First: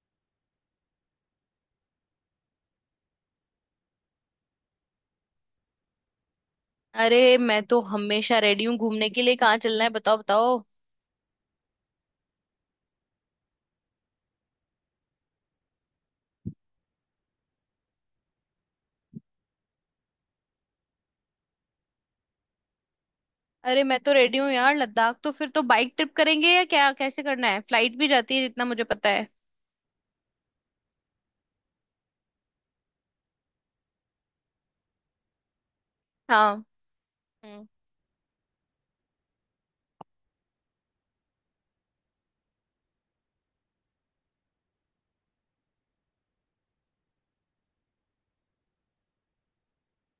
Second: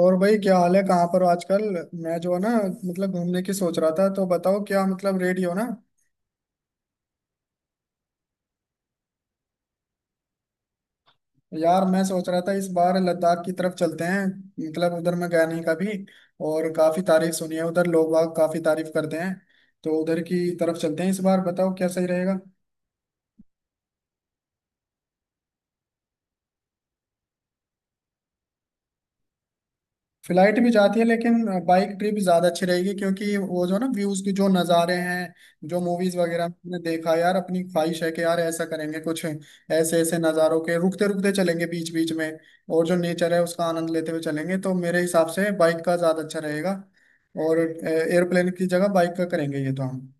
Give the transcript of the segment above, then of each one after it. और भाई क्या हाल है? कहाँ पर हो आजकल? मैं जो है ना, मतलब घूमने की सोच रहा था, तो बताओ क्या मतलब रेडी हो ना। अरे मैं तो हमेशा रेडी हूँ घूमने के लिए। कहाँ चलना है, बताओ बताओ। यार मैं सोच रहा था इस बार लद्दाख की तरफ चलते हैं। मतलब उधर मैं गया नहीं कभी। और काफी तारीफ सुनी है, उधर लोग बाग काफी तारीफ करते हैं। तो उधर की तरफ चलते हैं इस बार, बताओ क्या सही रहेगा। अरे मैं तो रेडी हूँ यार। लद्दाख तो फिर तो बाइक ट्रिप करेंगे या क्या, कैसे करना है? फ्लाइट भी जाती है जितना मुझे पता है। फ्लाइट भी जाती है लेकिन बाइक ट्रिप ज्यादा अच्छी रहेगी क्योंकि वो जो ना व्यूज के जो नज़ारे हैं, जो मूवीज वगैरह में हाँ। हमने देखा है, यार अपनी हम्म। ख्वाहिश है कि यार ऐसा करेंगे, कुछ ऐसे ऐसे नज़ारों के रुकते रुकते चलेंगे, बीच बीच में। और जो नेचर है उसका आनंद लेते हुए चलेंगे, तो मेरे हिसाब से बाइक का ज्यादा अच्छा रहेगा। और एयरप्लेन की जगह बाइक का करेंगे ये तो हम।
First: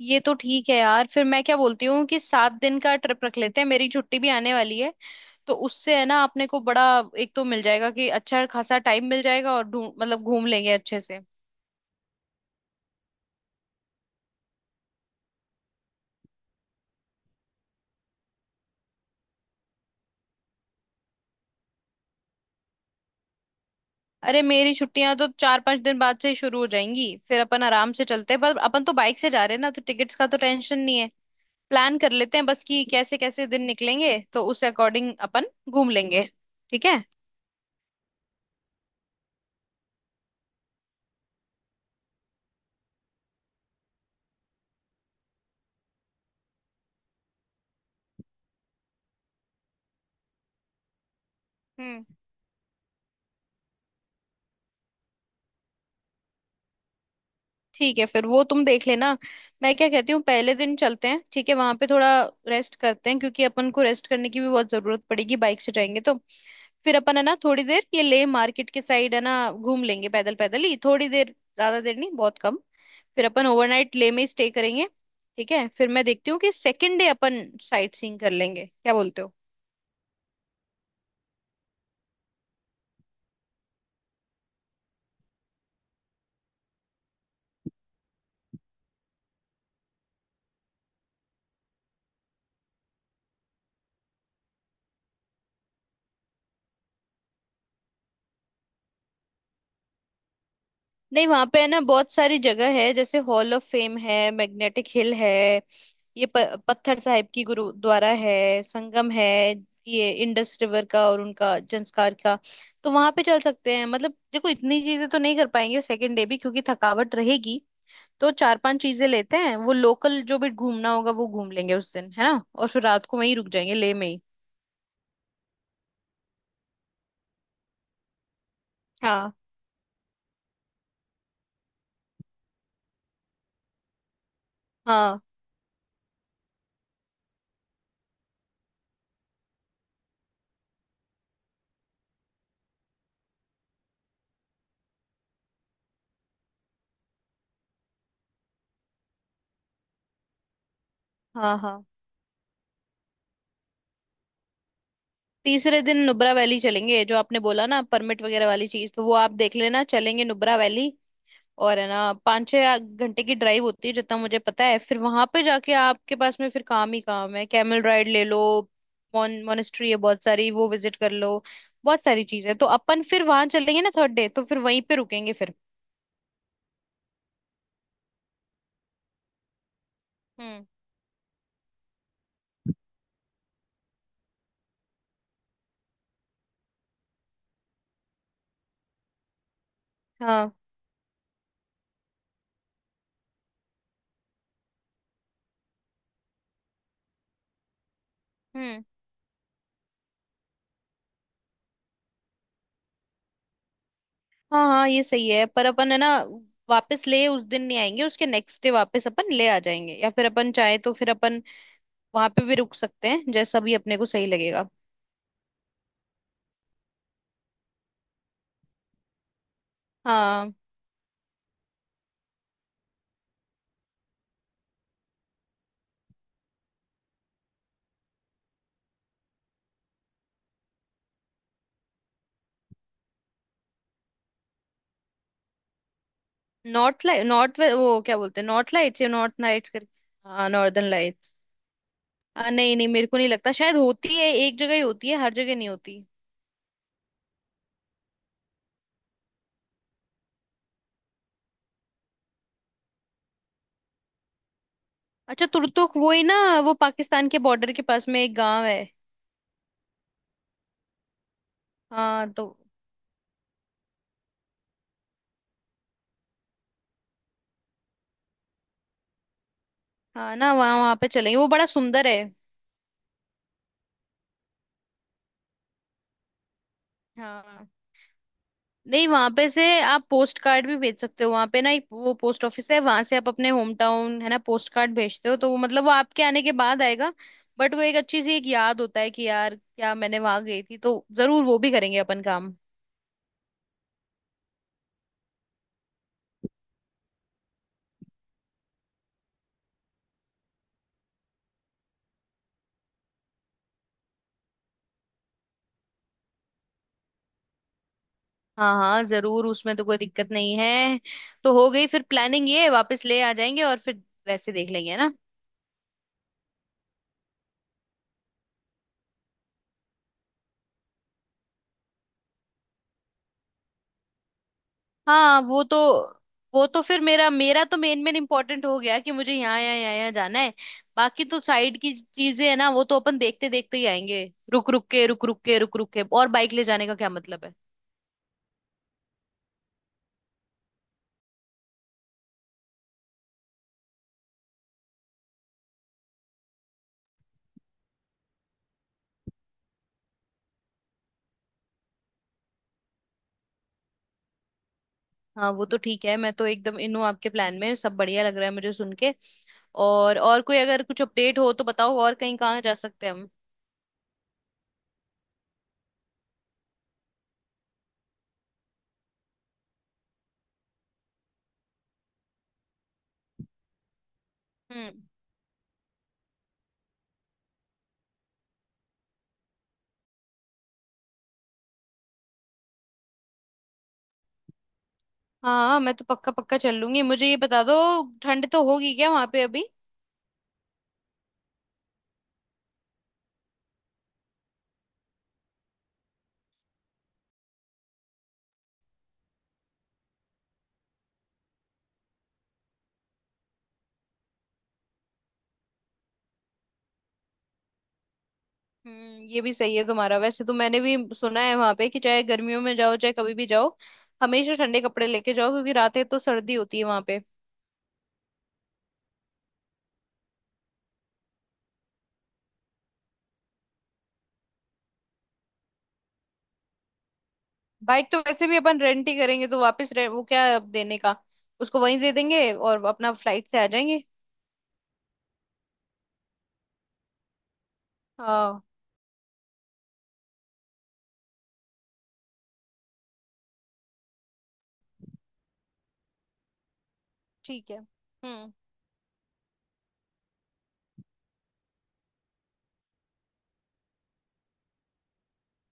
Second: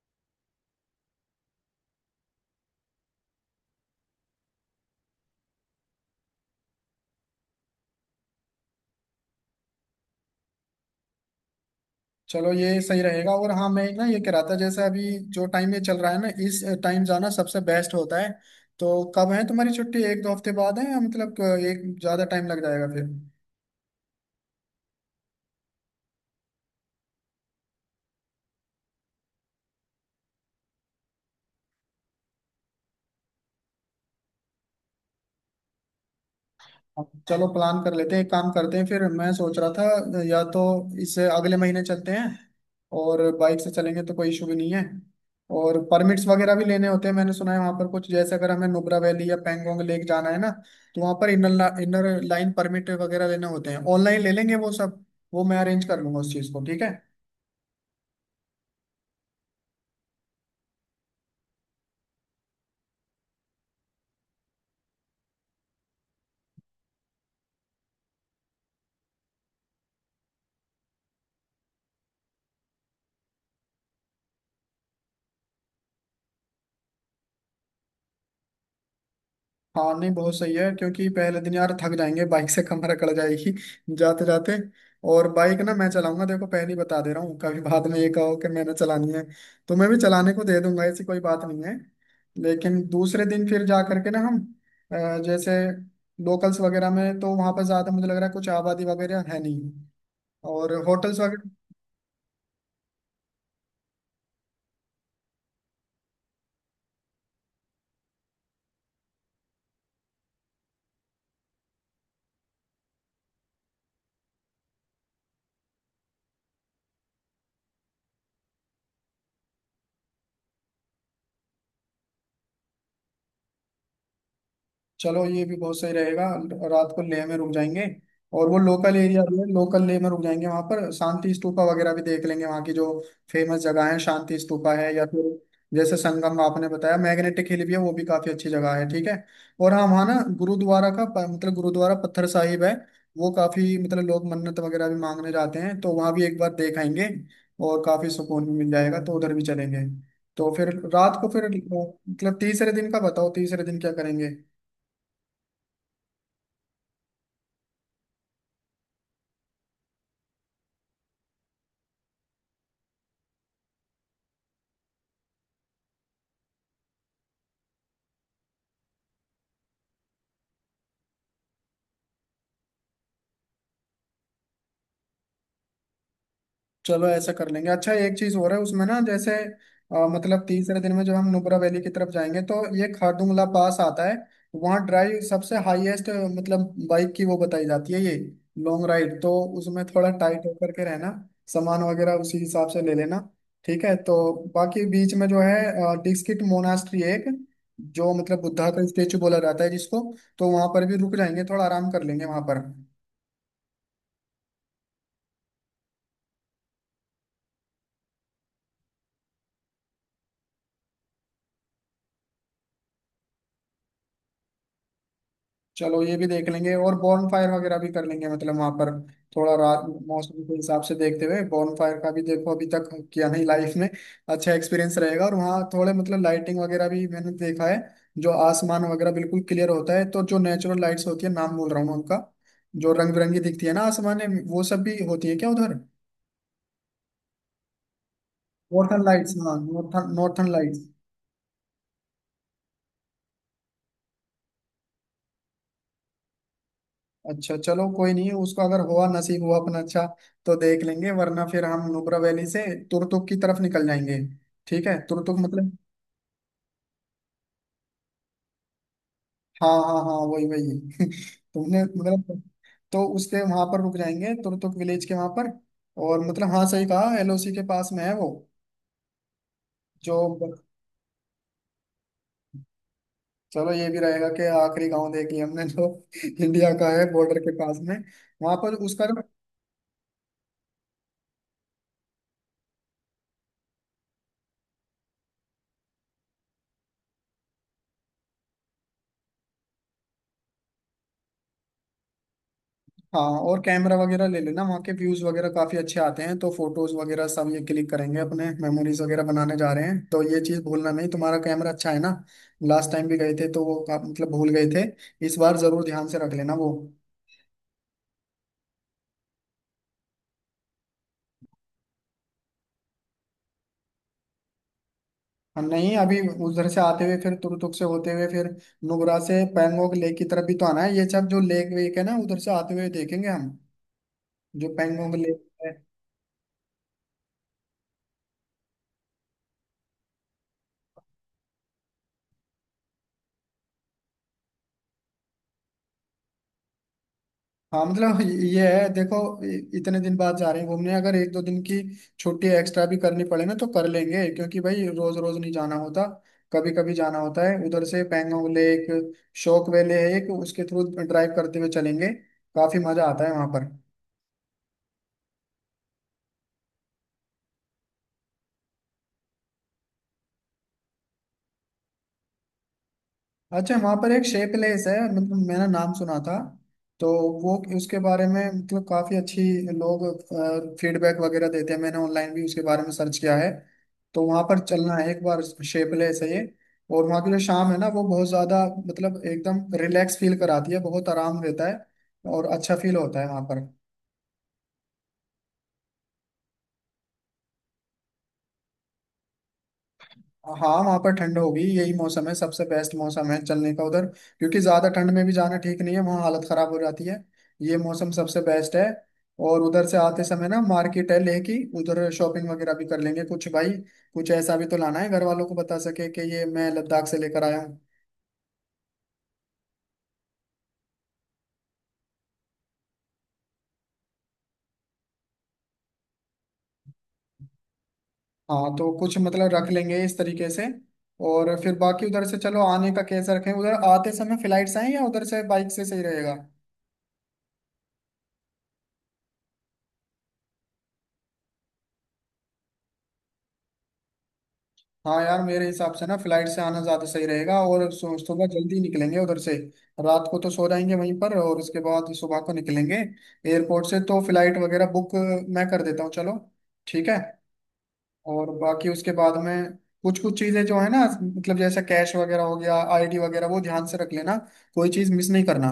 ये तो ठीक है यार। फिर मैं क्या बोलती हूँ कि 7 दिन का ट्रिप रख लेते हैं, मेरी छुट्टी भी आने वाली है। तो उससे है ना अपने को बड़ा एक तो मिल जाएगा कि अच्छा खासा टाइम मिल जाएगा, और ढूंढ मतलब घूम लेंगे अच्छे से। चलो ये सही रहेगा। और हाँ, मैं ना ये कह रहा था, जैसे अभी जो टाइम ये चल रहा है ना, इस टाइम जाना सबसे बेस्ट होता है। तो कब है तुम्हारी छुट्टी? एक दो हफ्ते बाद है या मतलब एक ज्यादा टाइम लग जाएगा फिर। अरे मेरी छुट्टियां तो 4-5 दिन बाद से ही शुरू हो जाएंगी। फिर अपन आराम से चलते हैं, पर अपन तो बाइक से जा रहे हैं ना तो टिकट्स का तो टेंशन नहीं। प्लान कर लेते हैं बस कि कैसे कैसे दिन निकलेंगे तो उस अकॉर्डिंग अपन घूम लेंगे। ठीक है। चलो प्लान कर लेते हैं, एक काम करते हैं। फिर मैं सोच रहा था या तो इससे अगले महीने चलते हैं, और बाइक से चलेंगे तो कोई इशू भी नहीं है। और परमिट्स वगैरह भी लेने होते हैं, मैंने सुना है वहाँ पर कुछ, जैसे अगर हमें नुब्रा वैली या पैंगोंग लेक जाना है ना, तो वहाँ पर इनर हम्म। इनर लाइन परमिट वगैरह लेने होते हैं, ऑनलाइन ले लेंगे वो सब। वो मैं अरेंज कर लूंगा उस चीज़ को, ठीक है। ठीक है फिर वो तुम देख लेना। मैं क्या कहती हूँ, पहले दिन चलते हैं, ठीक है, वहां पे थोड़ा रेस्ट करते हैं, क्योंकि अपन को रेस्ट करने की भी बहुत जरूरत पड़ेगी, बाइक से जाएंगे तो। फिर अपन है ना थोड़ी देर ये लेह मार्केट के साइड है ना घूम लेंगे पैदल पैदल ही, थोड़ी देर, ज्यादा देर नहीं, बहुत कम। फिर अपन ओवरनाइट लेह में स्टे करेंगे। ठीक है, फिर मैं देखती हूँ कि सेकेंड डे अपन साइट सीइंग कर लेंगे, क्या बोलते हो? हाँ नहीं, बहुत सही है क्योंकि पहले दिन यार थक जाएंगे, बाइक से कमर अकड़ जाएगी। जाते जाते। और बाइक ना मैं चलाऊंगा, देखो पहले ही बता दे रहा हूँ, कभी बाद में ये कहो कि मैंने चलानी है तो मैं भी चलाने को दे दूंगा, ऐसी कोई बात नहीं है। लेकिन दूसरे दिन फिर जा करके ना हम, जैसे लोकल्स वगैरह में तो वहाँ पर ज़्यादा मुझे लग रहा है कुछ आबादी वगैरह है नहीं, और होटल्स नहीं, वहां वगैरह। पे है ना बहुत सारी जगह है। जैसे हॉल ऑफ फेम है, मैग्नेटिक हिल है, ये पत्थर साहिब की गुरुद्वारा है, संगम है, ये इंडस रिवर का और उनका संस्कार का। तो वहां पे चल सकते हैं मतलब। देखो, इतनी चीजें तो नहीं कर पाएंगे सेकंड डे भी, क्योंकि थकावट रहेगी। तो चार पांच चीजें लेते हैं, वो लोकल जो भी घूमना होगा वो घूम लेंगे उस दिन है ना। और फिर रात को वहीं रुक जाएंगे ले में ही। चलो ये भी बहुत सही रहेगा। रात को लेह में रुक जाएंगे। और वो लोकल एरिया हाँ, भी है, लोकल लेह में रुक जाएंगे, वहां पर शांति स्तूपा वगैरह भी देख लेंगे, वहां की जो फेमस जगह है शांति स्तूपा है, या हाँ, फिर जैसे संगम आपने बताया, मैग्नेटिक हिल भी है, वो भी काफी अच्छी जगह है, ठीक है। और हाँ, वहाँ ना गुरुद्वारा का मतलब गुरुद्वारा पत्थर साहिब है, वो काफी, मतलब लोग मन्नत वगैरह भी मांगने जाते हैं, तो वहां भी एक बार देख आएंगे और काफी सुकून भी मिल जाएगा, तो उधर भी चलेंगे। तो फिर रात को फिर, हाँ, हाँ। मतलब तीसरे दिन का बताओ, तीसरे दिन क्या करेंगे। तीसरे दिन नुब्रा वैली चलेंगे। जो आपने बोला ना परमिट वगैरह वाली चीज, तो वो आप देख लेना। चलेंगे नुब्रा वैली। और है ना 5-6 घंटे की ड्राइव होती है जितना मुझे पता है। फिर वहां पे जाके आपके पास में फिर काम ही काम है, कैमल राइड ले लो, मॉन मोनेस्ट्री है, बहुत सारी वो विजिट कर लो, बहुत सारी चीजें। तो अपन फिर वहां चलेंगे ना थर्ड डे, तो फिर वहीं पे रुकेंगे फिर। चलो ऐसा कर लेंगे। अच्छा, एक चीज हो रहा है उसमें ना, जैसे मतलब हम्म। तीसरे दिन में जब हम नुब्रा वैली की तरफ जाएंगे तो ये खारदुंगला पास आता है, वहाँ ड्राइव सबसे हाईएस्ट, मतलब बाइक की वो बताई जाती है ये लॉन्ग राइड, तो उसमें थोड़ा टाइट हाँ। होकर के रहना, सामान वगैरह उसी हिसाब से ले लेना। ठीक है तो बाकी बीच में जो है डिस्किट मोनास्ट्री, एक जो मतलब बुद्धा हम्म। का स्टेचू बोला जाता है जिसको, तो वहां पर भी रुक जाएंगे, थोड़ा आराम कर लेंगे वहां पर। हाँ, हाँ, ये सही है। पर अपन है ना वापस ले उस दिन नहीं आएंगे, उसके नेक्स्ट डे वापस अपन ले आ जाएंगे। या फिर अपन चाहे तो फिर अपन वहां पे भी रुक सकते हैं, जैसा भी अपने को सही लगेगा। चलो ये भी देख लेंगे, और बॉन फायर वगैरह भी कर लेंगे, मतलब वहां पर थोड़ा रात मौसम हाँ। के हिसाब से देखते हुए, बॉन फायर का भी, देखो अभी तक किया नहीं लाइफ में, अच्छा एक्सपीरियंस रहेगा। और वहाँ थोड़े मतलब लाइटिंग वगैरह भी मैंने देखा है, जो आसमान वगैरह बिल्कुल क्लियर होता है तो जो नेचुरल लाइट्स होती है, नाम बोल रहा हूँ मैं उनका, जो रंग बिरंगी दिखती है ना आसमान में, वो सब भी होती है क्या उधर? नॉर्थ लाइट, नॉर्थ, वो क्या बोलते हैं, नॉर्थ लाइट्स नॉर्थन या लाइट्स, नॉर्थ हाँ, नाइट्स नॉर्थन करके। नॉर्थन हाँ, लाइट्स। Northern lights. नहीं नहीं, मेरे को नहीं लगता, शायद होती है एक जगह ही, होती है हर जगह नहीं होती। अच्छा चलो कोई नहीं, उसको अगर हुआ, नसीब हुआ अपना, अच्छा तो देख लेंगे, वरना फिर हम नुब्रा वैली से तुरतुक की तरफ निकल जाएंगे। ठीक है, तुरतुक अच्छा, मतलब, तुरतुक वो ही ना। वो पाकिस्तान के बॉर्डर के पास में एक गांव है। हाँ हाँ हाँ, वही वही। तुमने हाँ मतलब, तो। तो उसके वहां पर रुक जाएंगे, तुरतुक विलेज के वहां पर। और मतलब हाँ, सही कहा, एलओसी के पास में है वो जो। हाँ ना, वहाँ वहाँ पे चलेंगे, वो बड़ा सुंदर है। चलो ये भी रहेगा कि आखिरी गांव देख लिया हमने जो इंडिया का है, बॉर्डर के हाँ। पास में। वहां पर उसका, नहीं, वहां पे से आप पोस्ट कार्ड भी भेज सकते हो। वहां पे ना एक वो पोस्ट ऑफिस है, वहां से आप अपने होम टाउन है ना पोस्ट कार्ड भेजते हो, तो वो मतलब वो आपके आने के बाद आएगा। बट वो एक अच्छी सी एक याद होता है कि यार क्या मैंने वहां गई थी। तो जरूर वो भी करेंगे अपन काम। हाँ। और कैमरा वगैरह ले लेना, वहाँ के व्यूज वगैरह काफी अच्छे आते हैं, तो फोटोज वगैरह सब ये क्लिक करेंगे, अपने मेमोरीज वगैरह बनाने जा रहे हैं, तो ये चीज भूलना नहीं। तुम्हारा कैमरा अच्छा है ना, लास्ट टाइम भी गए थे तो वो मतलब भूल गए थे, इस बार जरूर ध्यान से रख लेना वो। हाँ हाँ, जरूर, उसमें तो कोई दिक्कत नहीं है। तो हो गई फिर प्लानिंग, ये वापस ले आ जाएंगे और फिर वैसे देख लेंगे ना। और नहीं अभी, उधर से आते हुए फिर तुरतुक से होते हुए फिर नुब्रा से पैंगोंग लेक की तरफ भी तो आना है, ये सब जो लेक वेक है ना उधर से आते हुए देखेंगे हम, जो पैंगोंग हाँ, वो तो लेक। वो तो फिर मेरा मेरा तो मेन मेन इम्पोर्टेंट हो गया कि मुझे यहाँ यहाँ यहाँ यहाँ जाना है। बाकी तो साइड की चीजें है ना, वो तो अपन देखते देखते ही आएंगे, रुक रुक के रुक रुक के रुक रुक के। और बाइक ले जाने का क्या मतलब है। हाँ मतलब ये है देखो, इतने दिन बाद जा रहे हैं घूमने, अगर एक दो दिन की छुट्टी एक्स्ट्रा भी करनी पड़े ना तो कर लेंगे क्योंकि भाई रोज रोज नहीं जाना होता, कभी कभी जाना होता है। उधर से पैंगोंग लेक, शोक वैली है एक, उसके थ्रू ड्राइव करते हुए चलेंगे, काफी मजा आता है वहां पर। हाँ वो तो ठीक है, मैं तो एकदम इन हूँ आपके प्लान में, सब बढ़िया लग रहा है मुझे सुन के। और कोई अगर कुछ अपडेट हो तो बताओ, और कहीं कहाँ जा सकते हैं हम। अच्छा, वहां पर एक शे प्लेस है, मतलब मैंने नाम सुना था, तो वो उसके बारे में मतलब काफी अच्छी लोग फीडबैक वगैरह देते हैं, मैंने ऑनलाइन भी उसके बारे में सर्च किया है, तो वहां पर हम्म। चलना है एक बार। शे प्लेस है ये, और वहाँ की जो शाम है ना वो बहुत ज्यादा मतलब एकदम रिलैक्स फील कराती है, बहुत आराम देता है और अच्छा फील होता है वहां पर। हाँ, मैं तो पक्का पक्का चल लूंगी। मुझे ये बता दो, ठंड तो होगी क्या वहां पे अभी? हाँ वहाँ पर ठंड होगी, यही मौसम है, सबसे बेस्ट मौसम है चलने का उधर, क्योंकि ज्यादा ठंड में भी जाना ठीक नहीं है, वहाँ हालत खराब हो जाती है, ये मौसम सबसे बेस्ट है। और उधर से आते समय ना मार्केट है लेह की, उधर शॉपिंग वगैरह भी कर लेंगे कुछ, भाई कुछ ऐसा भी तो लाना है घर वालों को, बता सके कि ये मैं लद्दाख से लेकर आया हूँ। हम्म, ये भी सही है तुम्हारा। वैसे तो मैंने भी सुना है वहां पे कि चाहे गर्मियों में जाओ चाहे कभी भी जाओ, हमेशा ठंडे कपड़े लेके जाओ, क्योंकि रातें तो सर्दी होती है वहां पे। हाँ तो कुछ मतलब रख लेंगे इस तरीके से। और फिर बाकी उधर से, चलो आने का कैसे रखें? उधर आते समय फ्लाइट से आए या उधर से बाइक से सही रहेगा? बाइक तो वैसे भी अपन रेंट ही करेंगे, तो वापस वो क्या है अब देने का। उसको वहीं दे देंगे और अपना फ्लाइट से आ जाएंगे। हाँ यार मेरे हिसाब से ना फ्लाइट से आना ज्यादा सही रहेगा, और सुबह हाँ। जल्दी निकलेंगे उधर से। रात को तो सो जाएंगे वहीं पर और उसके बाद सुबह को निकलेंगे एयरपोर्ट से, तो फ्लाइट वगैरह बुक मैं कर देता हूँ, चलो ठीक है। ठीक है। और हम्म। बाकी उसके बाद में कुछ कुछ चीजें जो है ना, मतलब जैसा कैश वगैरह हो गया, आईडी वगैरह, वो ध्यान से रख लेना, कोई चीज मिस नहीं करना।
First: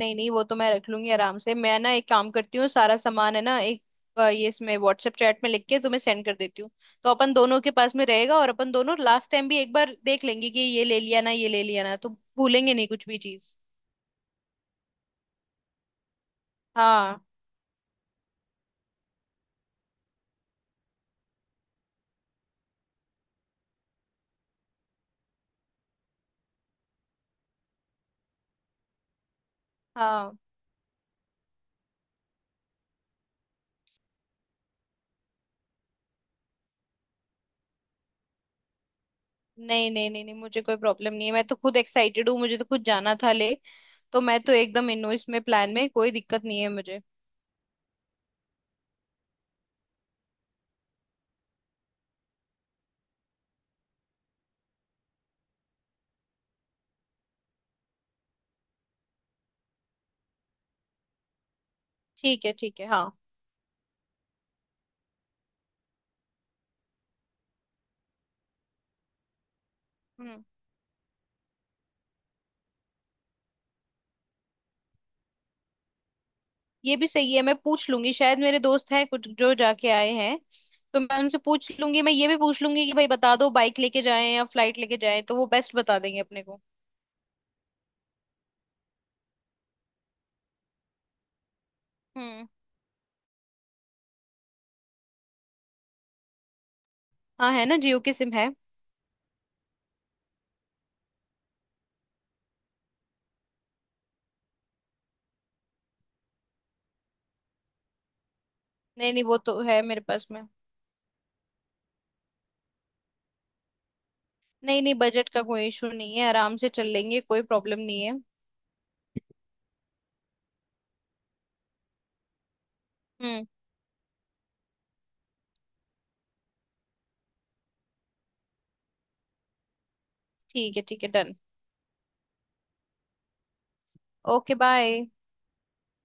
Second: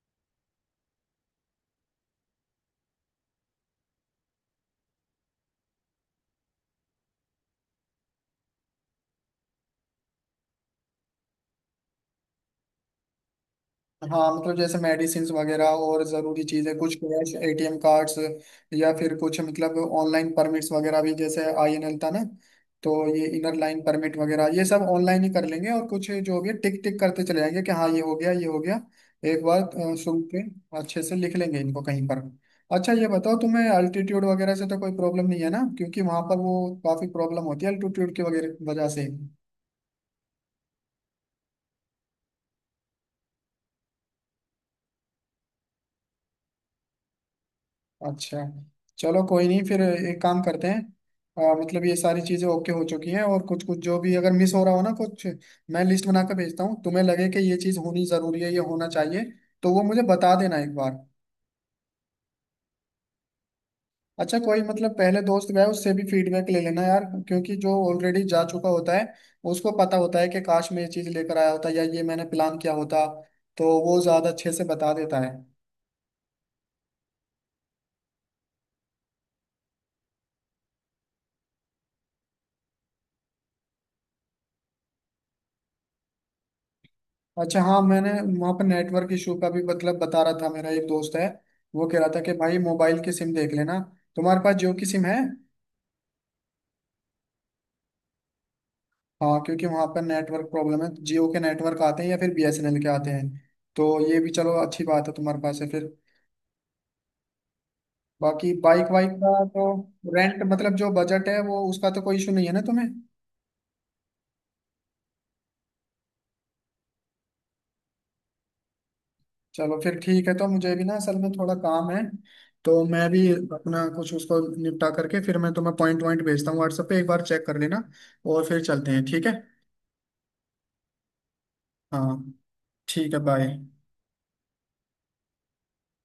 नहीं नहीं, वो तो मैं रख लूंगी आराम से। मैं ना एक काम करती हूँ, सारा सामान है ना एक, ये इसमें व्हाट्सएप चैट में लिख के तुम्हें सेंड कर देती हूँ। तो अपन दोनों के पास में रहेगा, और अपन दोनों लास्ट टाइम भी एक बार देख लेंगे कि ये ले लिया ना ये ले लिया ना, तो भूलेंगे नहीं कुछ भी चीज। हाँ मतलब जैसे मेडिसिन वगैरह और ज़रूरी चीज़ें, कुछ हाँ कैश, एटीएम कार्ड्स, या फिर कुछ मतलब ऑनलाइन परमिट्स वगैरह भी, जैसे आईएनएल था ना, तो ये इनर लाइन परमिट वगैरह ये सब ऑनलाइन ही कर लेंगे, और कुछ जो भी है टिक टिक करते चले जाएंगे कि हाँ ये हो गया ये हो गया। एक बार सुन हाँ। के अच्छे से लिख लेंगे इनको कहीं पर। अच्छा ये बताओ तुम्हें अल्टीट्यूड वगैरह से तो कोई प्रॉब्लम नहीं है ना, क्योंकि वहां पर वो काफ़ी प्रॉब्लम होती है अल्टीट्यूड की वगैरह वजह से। नहीं नहीं नहीं नहीं, मुझे कोई प्रॉब्लम नहीं है। मैं तो खुद एक्साइटेड हूँ, मुझे तो खुद जाना था ले। तो मैं तो एकदम इन हूँ, इसमें प्लान में कोई दिक्कत नहीं है मुझे। अच्छा चलो कोई नहीं, फिर एक काम करते हैं, मतलब ये सारी चीजें ओके हो चुकी हैं और कुछ कुछ जो भी अगर मिस हो रहा हो ना कुछ, मैं लिस्ट बना कर भेजता हूँ, तुम्हें लगे कि ये चीज होनी जरूरी है ये होना चाहिए तो वो मुझे बता देना एक बार। ठीक है, ठीक है। हाँ। अच्छा कोई मतलब पहले दोस्त गया उससे भी फीडबैक ले लेना यार, क्योंकि जो ऑलरेडी जा चुका होता है उसको पता होता है कि हम्म। काश मैं ये चीज लेकर आया होता या ये मैंने प्लान किया होता, तो वो ज्यादा अच्छे से बता देता है। ये भी सही है। मैं पूछ लूंगी, शायद मेरे दोस्त हैं कुछ जो जाके आए हैं। तो मैं उनसे पूछ लूंगी। मैं ये भी पूछ लूंगी कि भाई बता दो बाइक लेके जाएं या फ्लाइट लेके जाएं, तो वो बेस्ट बता देंगे अपने को। अच्छा हाँ मैंने, वहाँ पर नेटवर्क इशू का भी मतलब बता रहा था, मेरा एक दोस्त है, वो कह रहा था कि हम्म। भाई मोबाइल की सिम देख लेना, तुम्हारे पास जियो की सिम है। हाँ, है ना, जियो की सिम है। हाँ क्योंकि वहाँ पर नेटवर्क प्रॉब्लम है, जियो के नेटवर्क आते हैं या फिर बीएसएनएल के आते हैं, तो ये भी चलो अच्छी बात है तुम्हारे पास है फिर। बाकी बाइक वाइक नहीं नहीं, वो का तो तो है मेरे पास रेंट, में। मतलब जो बजट है वो उसका तो कोई इशू नहीं है ना तुम्हें? नहीं नहीं, बजट का कोई इशू नहीं है। आराम से चल लेंगे, कोई प्रॉब्लम नहीं है। चलो फिर ठीक है, तो मुझे भी ना असल में थोड़ा काम है, तो मैं भी हम्म। अपना कुछ उसको निपटा करके फिर मैं तुम्हें पॉइंट वॉइंट भेजता हूँ व्हाट्सएप पे, एक बार चेक कर लेना और फिर चलते हैं, ठीक है। ठीक है, ठीक है, डन। हाँ ठीक है, बाय। Okay, bye.